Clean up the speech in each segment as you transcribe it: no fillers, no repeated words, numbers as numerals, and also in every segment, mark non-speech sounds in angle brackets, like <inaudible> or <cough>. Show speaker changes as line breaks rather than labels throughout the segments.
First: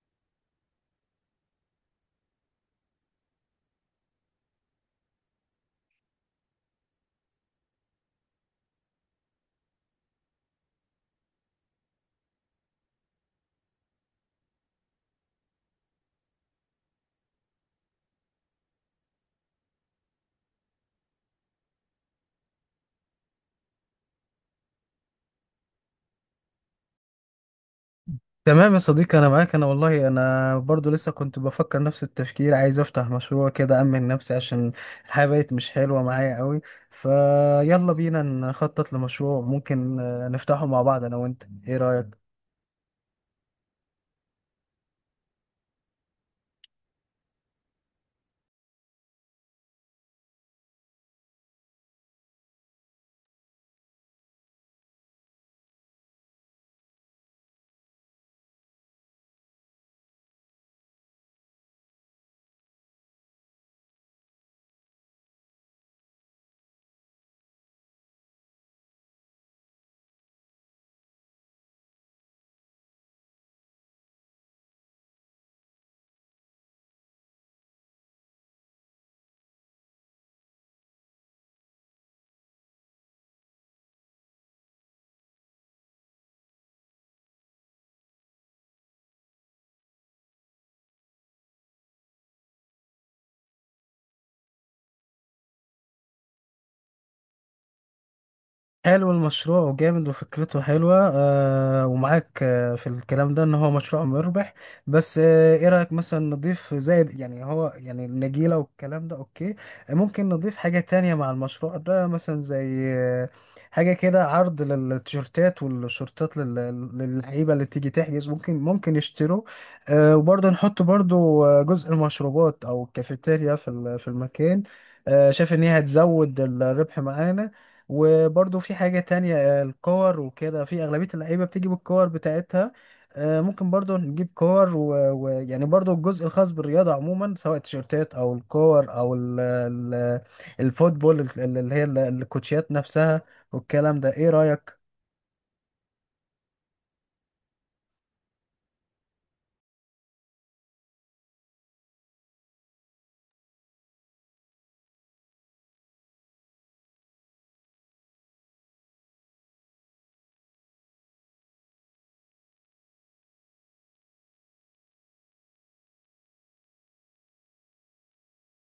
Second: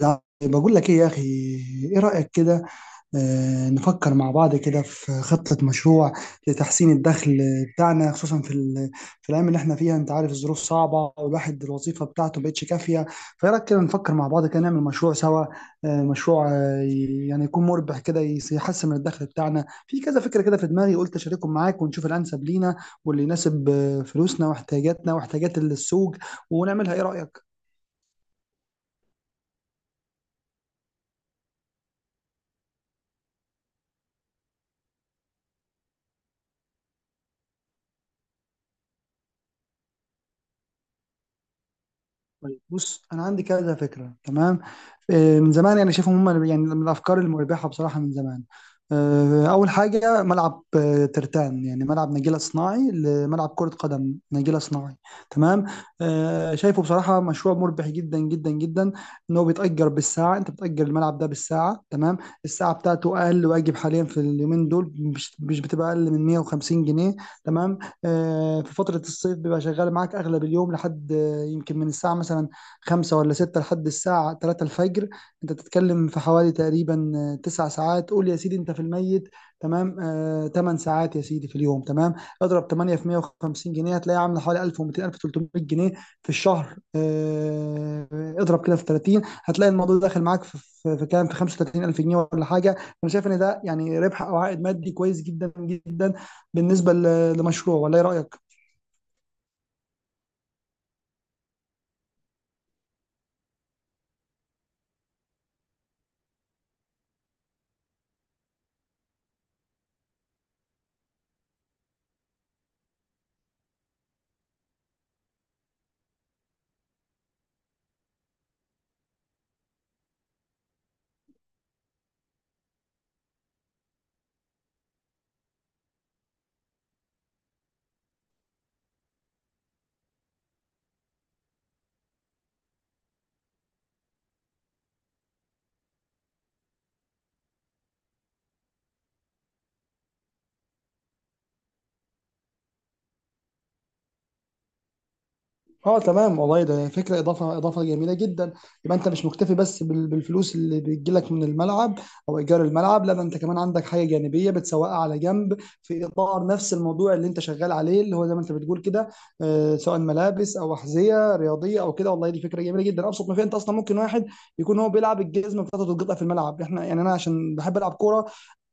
لأ، باقول لك إيه يا أخي. إيه رأيك كده؟ نفكر مع بعض كده في خطة مشروع لتحسين الدخل بتاعنا، خصوصا في الأيام اللي احنا فيها. أنت عارف الظروف صعبة والواحد الوظيفة بتاعته مبقتش كافية. فإيه رأيك كده نفكر مع بعض كده نعمل مشروع سوا؟ مشروع، يعني يكون مربح كده، يحسن من الدخل بتاعنا. في كذا فكرة كده في دماغي، قلت أشاركهم معاك ونشوف الأنسب لينا واللي يناسب فلوسنا واحتياجاتنا واحتياجات السوق ونعملها. إيه رأيك؟
تمام يا صديقي، انا معاك. انا والله انا برضو لسه كنت بفكر نفس التفكير، عايز افتح مشروع كده امن نفسي، عشان الحياة بقت مش حلوة معايا قوي. فيلا بينا نخطط لمشروع ممكن نفتحه مع بعض، انا وانت. ايه رأيك؟
طيب بص، انا عندي كذا فكره، تمام. من زمان يعني شايفهم، هم يعني من الافكار المربحه بصراحه من زمان. اول حاجه ملعب، ترتان، يعني ملعب نجيله صناعي، لملعب كره قدم نجيله صناعي، تمام. شايفه بصراحه مشروع مربح جدا جدا جدا. ان هو بيتاجر بالساعه، انت بتاجر الملعب ده بالساعه، تمام. الساعه بتاعته اقل واجب حاليا في اليومين دول، مش بتبقى اقل من 150 جنيه، تمام. في فتره الصيف بيبقى شغال معاك اغلب اليوم، لحد يمكن من الساعة مثلا خمسة ولا ستة لحد الساعة تلاتة الفجر. أنت بتتكلم في حوالي تقريبا 9 ساعات، قول يا سيدي أنت في الميت، تمام، 8 ساعات يا سيدي في اليوم، تمام. اضرب 8 في 150 جنيه، هتلاقي عاملة حوالي 1200 1300 جنيه في الشهر. اضرب كده في 30، هتلاقي الموضوع داخل معاك في كام، في 35,000 جنيه ولا حاجة. أنا شايف إن ده يعني ربح أو عائد مادي كويس جدا جدا بالنسبة لمشروع، ولا إيه رأيك؟
حلو المشروع وجامد وفكرته حلوة، ومعاك في الكلام ده ان هو مشروع مربح. بس ايه رأيك مثلا نضيف زائد، يعني هو يعني النجيلة والكلام ده اوكي. ممكن نضيف حاجة تانية مع المشروع ده، مثلا زي حاجة كده، عرض للتيشيرتات والشورتات للعيبة اللي تيجي تحجز، ممكن يشتروا. وبرضه نحط برضه، جزء المشروبات او الكافيتيريا في المكان. شايف ان هي هتزود الربح معانا. وبرضه في حاجة تانية، الكور وكده، في أغلبية اللعيبة بتيجي بالكور بتاعتها. ممكن برضه نجيب كور، يعني برضه الجزء الخاص بالرياضة عموما، سواء التيشيرتات أو الكور أو الفوتبول، اللي هي الكوتشيات نفسها والكلام ده. إيه رأيك؟
اه تمام، والله ده فكره، اضافه اضافه جميله جدا. يبقى انت مش مكتفي بس بالفلوس اللي بتجيلك من الملعب او ايجار الملعب، لا ده انت كمان عندك حاجه جانبيه بتسوقها على جنب، في اطار نفس الموضوع اللي انت شغال عليه، اللي هو زي ما انت بتقول كده، سواء ملابس او احذيه رياضيه او كده. والله دي فكره جميله جدا. ابسط ما فيها، انت اصلا ممكن واحد يكون هو بيلعب الجزمه بتاعته تتقطع في الملعب. احنا يعني، انا عشان بحب العب كوره،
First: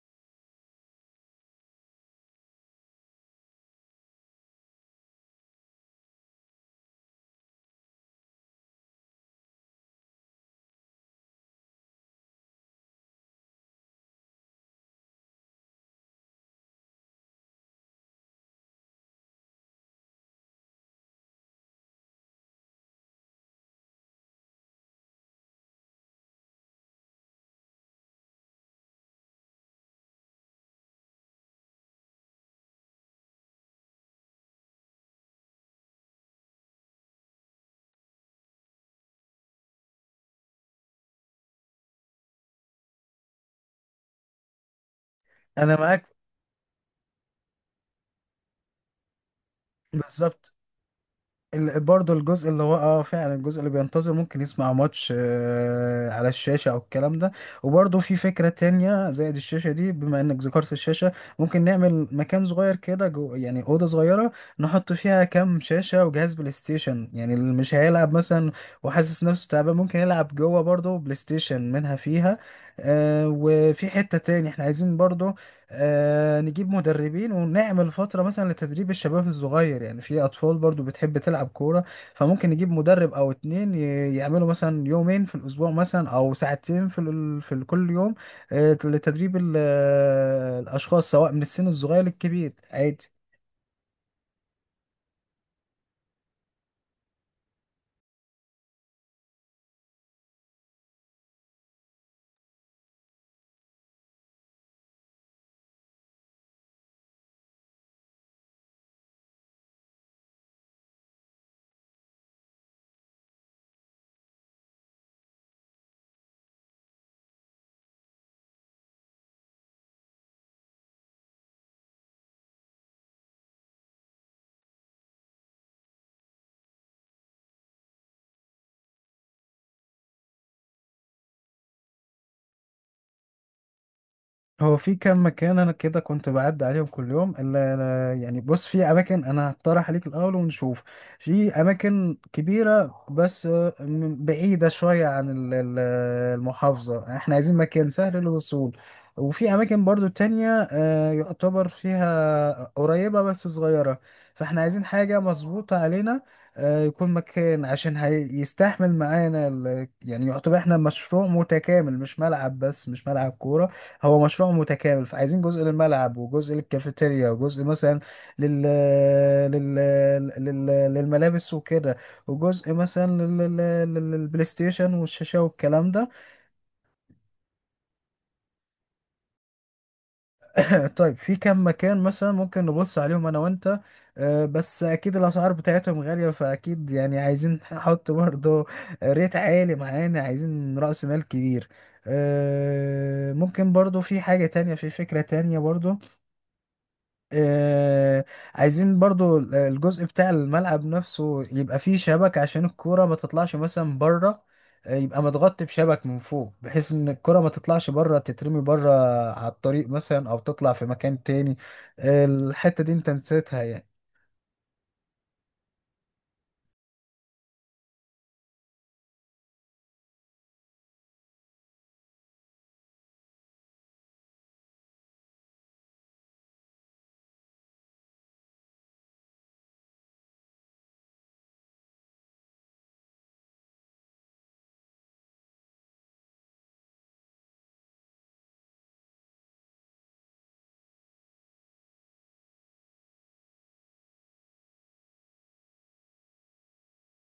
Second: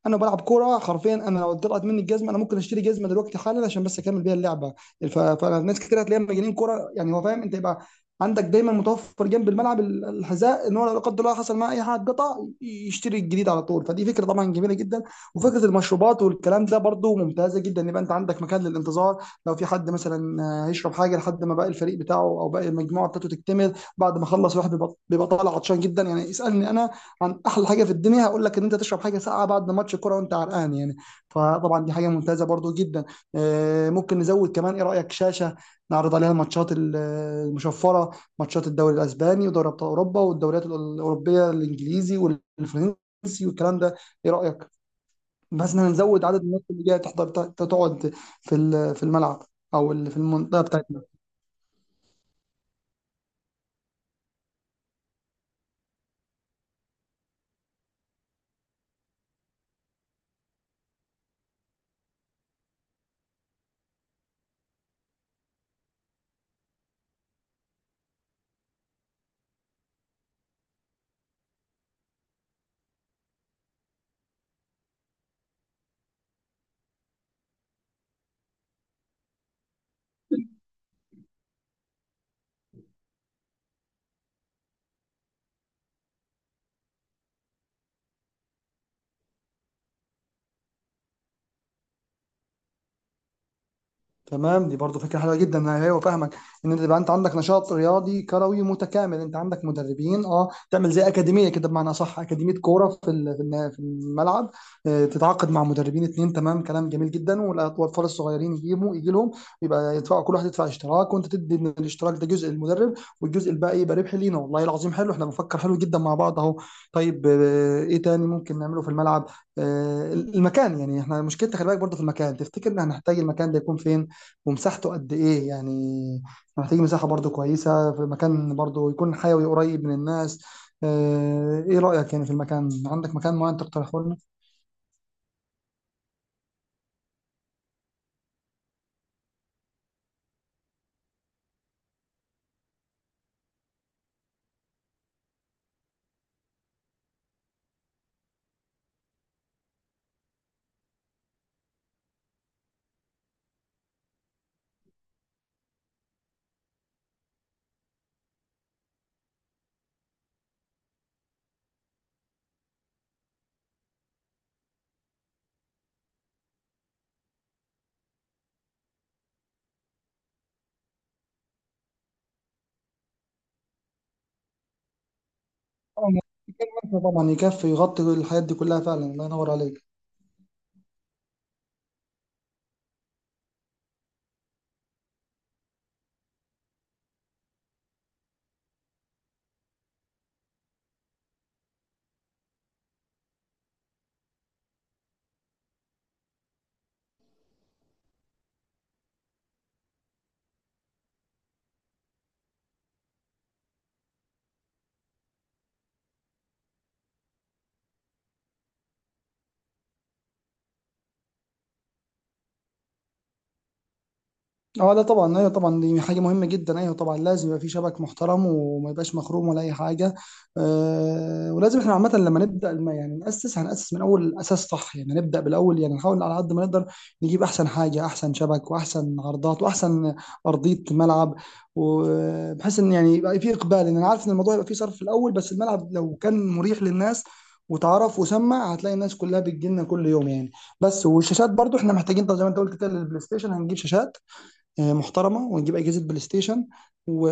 انا بلعب كوره حرفيا، انا لو طلعت مني الجزمه انا ممكن اشتري جزمه دلوقتي حالا عشان بس اكمل بيها اللعبه. فناس كتير هتلاقيها مجانين كوره، يعني هو فاهم انت. يبقى عندك دايما متوفر جنب الملعب الحذاء، ان هو لو لا قدر الله حصل معاه اي حاجه قطع يشتري الجديد على طول. فدي فكره طبعا جميله جدا. وفكره المشروبات والكلام ده برضو ممتازه جدا، ان يبقى انت عندك مكان للانتظار، لو في حد مثلا هيشرب حاجه لحد ما باقي الفريق بتاعه او باقي المجموعه بتاعته تكتمل. بعد ما خلص الواحد بيبقى طالع عطشان جدا، يعني اسالني انا عن احلى حاجه في الدنيا هقول لك ان انت تشرب حاجه ساقعه بعد ماتش كوره وانت عرقان يعني. فطبعا دي حاجه ممتازه برضو جدا. ممكن نزود كمان، ايه رايك شاشه نعرض عليها الماتشات المشفره، ماتشات الدوري الاسباني ودوري ابطال اوروبا والدوريات الاوروبيه، الانجليزي والفرنسي والكلام ده. ايه رايك، بس
أنا
إن احنا
معاك.
نزود عدد الناس اللي جايه تحضر تقعد في الملعب، او في
بالظبط.
المنطقه بتاعتنا.
برضه الجزء اللي هو فعلا، الجزء اللي بينتظر ممكن يسمع ماتش على الشاشة او الكلام ده. وبرضه في فكرة تانية زائد الشاشة دي، بما انك ذكرت الشاشة، ممكن نعمل مكان صغير كده جو، يعني أوضة صغيرة. نحط فيها كام شاشة وجهاز بلاي ستيشن، يعني اللي مش هيلعب مثلا وحاسس نفسه تعبان ممكن يلعب جوه برضه بلاي ستيشن، منها فيها. وفي حتة تاني احنا عايزين برضه نجيب مدربين ونعمل فترة مثلا لتدريب الشباب الصغير، يعني في أطفال برضو بتحب تلعب كورة. فممكن نجيب مدرب أو اتنين يعملوا مثلا يومين في الأسبوع، مثلا أو ساعتين في كل يوم. لتدريب ال... آه، الأشخاص، سواء من السن الصغير للكبير، عادي.
تمام، دي برضو فكره حلوه جدا. انا ايوه فاهمك، ان انت يبقى انت عندك نشاط رياضي كروي متكامل، انت عندك مدربين، اه تعمل زي اكاديميه كده بمعنى صح، اكاديميه كوره في الملعب. تتعاقد مع مدربين اتنين، تمام، كلام جميل جدا. والاطفال الصغيرين يجيبوا يجي لهم، يبقى يدفعوا، كل واحد يدفع اشتراك وانت تدي من الاشتراك ده جزء للمدرب والجزء الباقي يبقى ربح لينا. والله العظيم حلو، احنا بنفكر حلو جدا مع بعض اهو. طيب ايه تاني ممكن نعمله في الملعب؟ المكان، يعني احنا مشكلتنا خلي بالك برضو في المكان. تفتكر ان هنحتاج المكان ده يكون فين ومساحته قد ايه يعني؟ إحنا محتاجين مساحة برضو كويسة، في مكان برضو يكون حيوي قريب من الناس. ايه رأيك يعني في المكان؟ عندك مكان معين تقترحه لنا؟
هو في كام مكان، انا كده كنت بعدي عليهم كل يوم الا يعني بص، في اماكن انا هقترح عليك الاول ونشوف. في اماكن كبيره، بس بعيده شويه عن المحافظه. احنا عايزين مكان سهل للوصول. وفي اماكن برضو تانية، يعتبر فيها قريبه بس صغيره. فاحنا عايزين حاجه مظبوطه علينا. يكون مكان عشان هيستحمل معانا يعني، يعتبر احنا مشروع متكامل، مش ملعب بس، مش ملعب كوره. هو مشروع متكامل. فعايزين جزء للملعب وجزء للكافيتيريا وجزء مثلا لل... لل... لل... للملابس وكده، وجزء مثلا للبلاي ستيشن والشاشة والكلام
آه،
ده.
مكان واسع طبعا يكفي يغطي الحاجات دي كلها، فعلا الله ينور عليك.
<laughs> طيب، في كم مكان مثلا ممكن نبص عليهم انا وانت؟ بس اكيد الاسعار بتاعتهم غالية، فاكيد يعني عايزين نحط برضه ريت عالي معانا، عايزين رأس مال كبير. ممكن برضه في فكرة تانية برضه. آه، عايزين برضو الجزء بتاع الملعب نفسه يبقى فيه شبك، عشان الكورة ما تطلعش مثلا بره. يبقى متغطي بشبك من فوق، بحيث ان الكرة ما تطلعش بره تترمي بره على الطريق مثلا، او تطلع في مكان تاني. الحتة دي انت نسيتها يعني.
اه لا طبعا، ايوه طبعا، دي حاجه مهمه جدا. ايوه طبعا لازم يبقى في شبك محترم وما يبقاش مخروم ولا اي حاجه. أه، ولازم احنا عامه لما نبدا يعني هناسس من اول الاساس صح، يعني نبدا بالاول، يعني نحاول على قد ما نقدر نجيب احسن حاجه، احسن شبك واحسن عرضات واحسن ارضيه ملعب، وبحيث ان يعني يبقى في اقبال. لان انا عارف ان الموضوع يبقى فيه صرف في الاول، بس الملعب لو كان مريح للناس وتعرف وسمع هتلاقي الناس كلها بتجيلنا كل يوم يعني. بس والشاشات برضو احنا محتاجين، طب زي ما انت قلت كده للبلاي ستيشن، هنجيب شاشات محترمه ونجيب اجهزه بلاي ستيشن و...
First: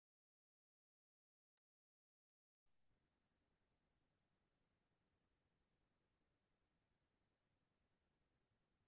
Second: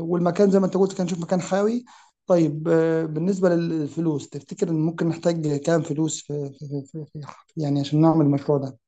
والمكان زي ما انت قلت كان نشوف مكان حيوي. طيب بالنسبه للفلوس، تفتكر ان ممكن نحتاج كام فلوس يعني عشان نعمل المشروع ده؟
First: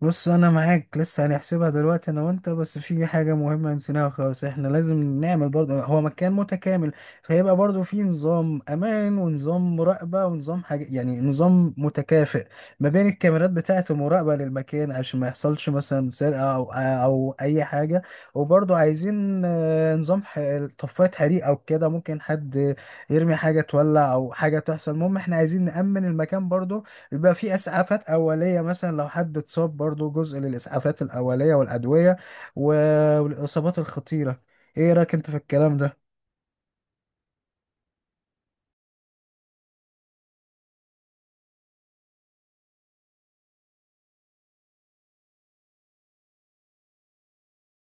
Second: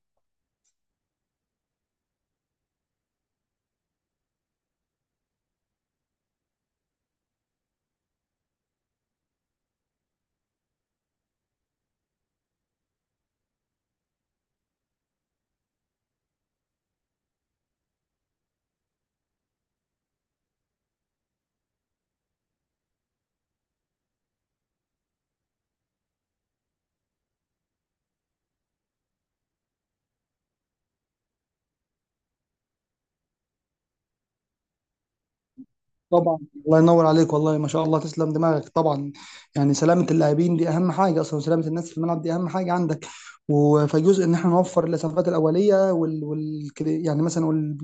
بص، انا معاك. لسه هنحسبها دلوقتي انا وانت. بس في حاجه مهمه نسيناها خالص، احنا لازم نعمل برضه، هو مكان متكامل. فيبقى برضه في نظام امان ونظام مراقبه ونظام حاجه، يعني نظام متكافئ ما بين الكاميرات بتاعه المراقبه للمكان، عشان ما يحصلش مثلا سرقه او اي حاجه. وبرضه عايزين طفايه حريق او كده، ممكن حد يرمي حاجه تولع او حاجه تحصل. المهم احنا عايزين نامن المكان برضه. بيبقى في اسعافات اوليه، مثلا لو حد اتصاب برضو جزء للاسعافات الاوليه والادويه والاصابات الخطيره. ايه رايك انت في الكلام ده؟
طبعا الله ينور عليك، والله ما شاء الله تسلم دماغك. طبعا، يعني سلامة اللاعبين دي أهم حاجة أصلا، سلامة الناس في الملعب دي أهم حاجة عندك. فجزء إن إحنا نوفر الإسعافات الأولية كده يعني مثلا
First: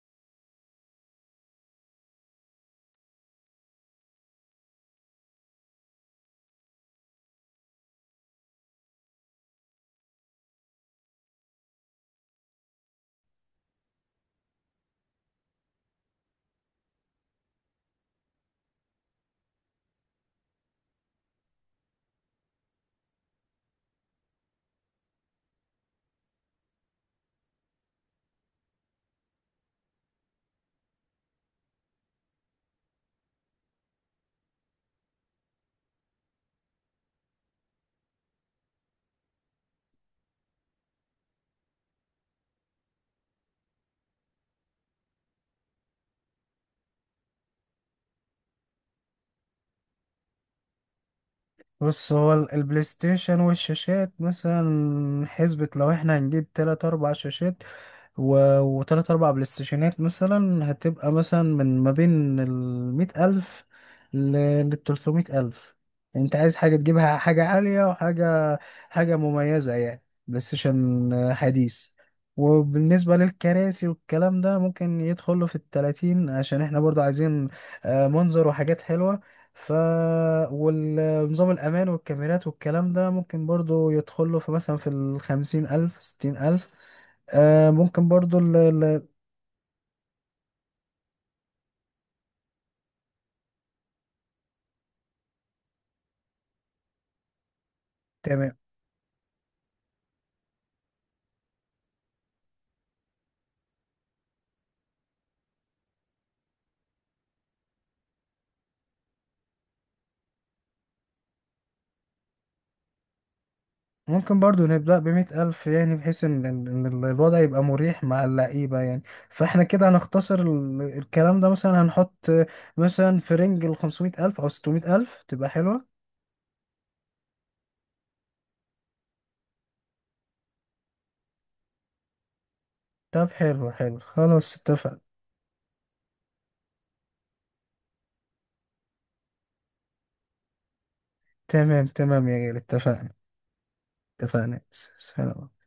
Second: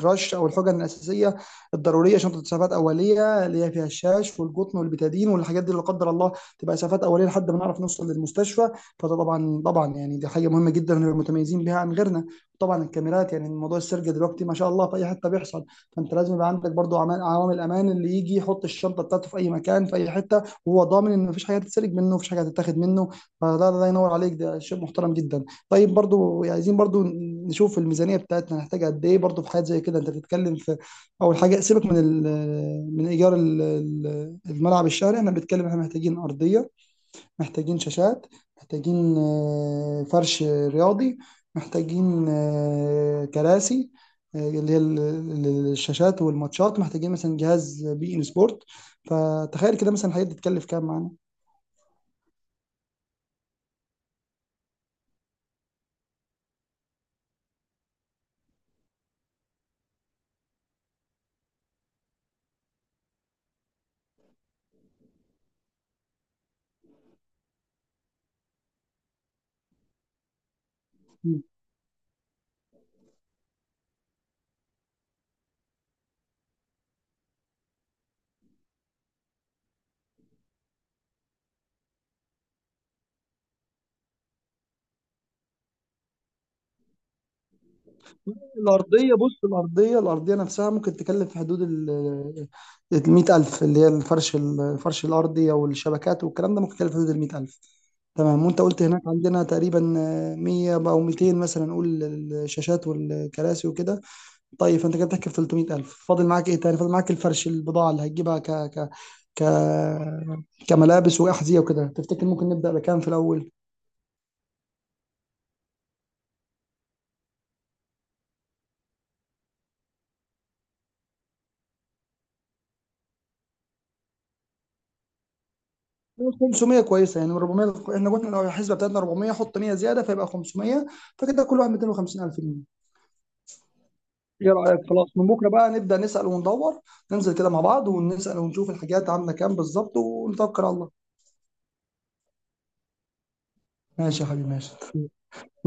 الرش أو الحقن الأساسية الضرورية، شنطة إسعافات أولية اللي هي فيها الشاش والقطن والبتادين والحاجات دي، لا قدر الله، تبقى إسعافات أولية لحد ما نعرف نوصل للمستشفى. فده طبعا طبعا يعني دي حاجة مهمة جدا ونبقى متميزين بيها عن غيرنا. طبعا الكاميرات، يعني موضوع السرقة دلوقتي ما شاء الله في أي حتة بيحصل، فانت لازم يبقى عندك برضو عوامل امان، اللي يجي يحط الشنطه بتاعته في اي مكان في اي حته وهو ضامن ان مفيش حاجه هتتسرق منه، مفيش حاجه هتتاخد منه. فده الله ينور عليك، ده شيء محترم جدا. طيب برضو عايزين برضو نشوف الميزانيه بتاعتنا هنحتاج قد ايه. برضو في حاجات زي كده انت بتتكلم في، اول حاجه سيبك من ايجار الملعب الشهري، انا بتكلم احنا محتاجين ارضيه، محتاجين شاشات، محتاجين فرش رياضي، محتاجين كراسي، اللي هي الشاشات والماتشات، محتاجين مثلا جهاز بي ان سبورت. فتخيل كده مثلا الحاجات دي تكلف كام معانا؟
بص، هو البلاي ستيشن والشاشات، مثلا حسبة لو احنا هنجيب تلات اربع شاشات و... وتلات أربع بلاي ستيشنات، مثلا هتبقى مثلا من ما بين 100 ألف لـ300 ألف. أنت عايز حاجة تجيبها، حاجة عالية وحاجة مميزة، يعني بلاي ستيشن
مم.
حديث. وبالنسبة للكراسي والكلام ده، ممكن يدخله في التلاتين، عشان احنا برضو عايزين منظر وحاجات حلوة. ف والنظام الأمان والكاميرات والكلام ده، ممكن برضو يدخله في مثلا في الـ50 ألف 60 ألف. ممكن برضو ال ال
الأرضية بص، الأرضية نفسها ممكن تكلف في حدود المية ألف، اللي هي الفرش، الأرضي أو الشبكات والكلام ده ممكن يكلف في حدود المية ألف، تمام.
تمام.
وأنت قلت هناك عندنا تقريبا مية أو ميتين مثلا نقول، الشاشات والكراسي وكده. طيب فانت كده بتحكي في 300,000. فاضل معاك ايه تاني؟ فاضل معاك الفرش، البضاعه اللي هتجيبها ك ك ك كملابس واحذيه وكده. تفتكر ممكن نبدا بكام في الاول؟
ممكن برضو نبدأ بـ100 ألف، يعني بحيث إن الوضع يبقى مريح مع اللعيبة يعني. فإحنا كده هنختصر الكلام ده، مثلا هنحط مثلا في رينج الـ500 ألف أو 600 ألف تبقى حلوة.
500 كويسه، يعني من 400. احنا قلنا لو الحسبه بتاعتنا 400، حط 100 زياده فيبقى 500، فكده كل واحد 250,000 جنيه.
طب، حلو حلو،
ايه
خلاص
رايك؟
اتفق.
خلاص من بكره بقى نبدا نسال وندور، ننزل كده مع بعض ونسال ونشوف الحاجات عامله كام بالظبط ونتوكل على الله.
تمام تمام يا جيل، اتفقنا.
ماشي يا حبيبي،
اتفقنا.
ماشي. مع
سلام.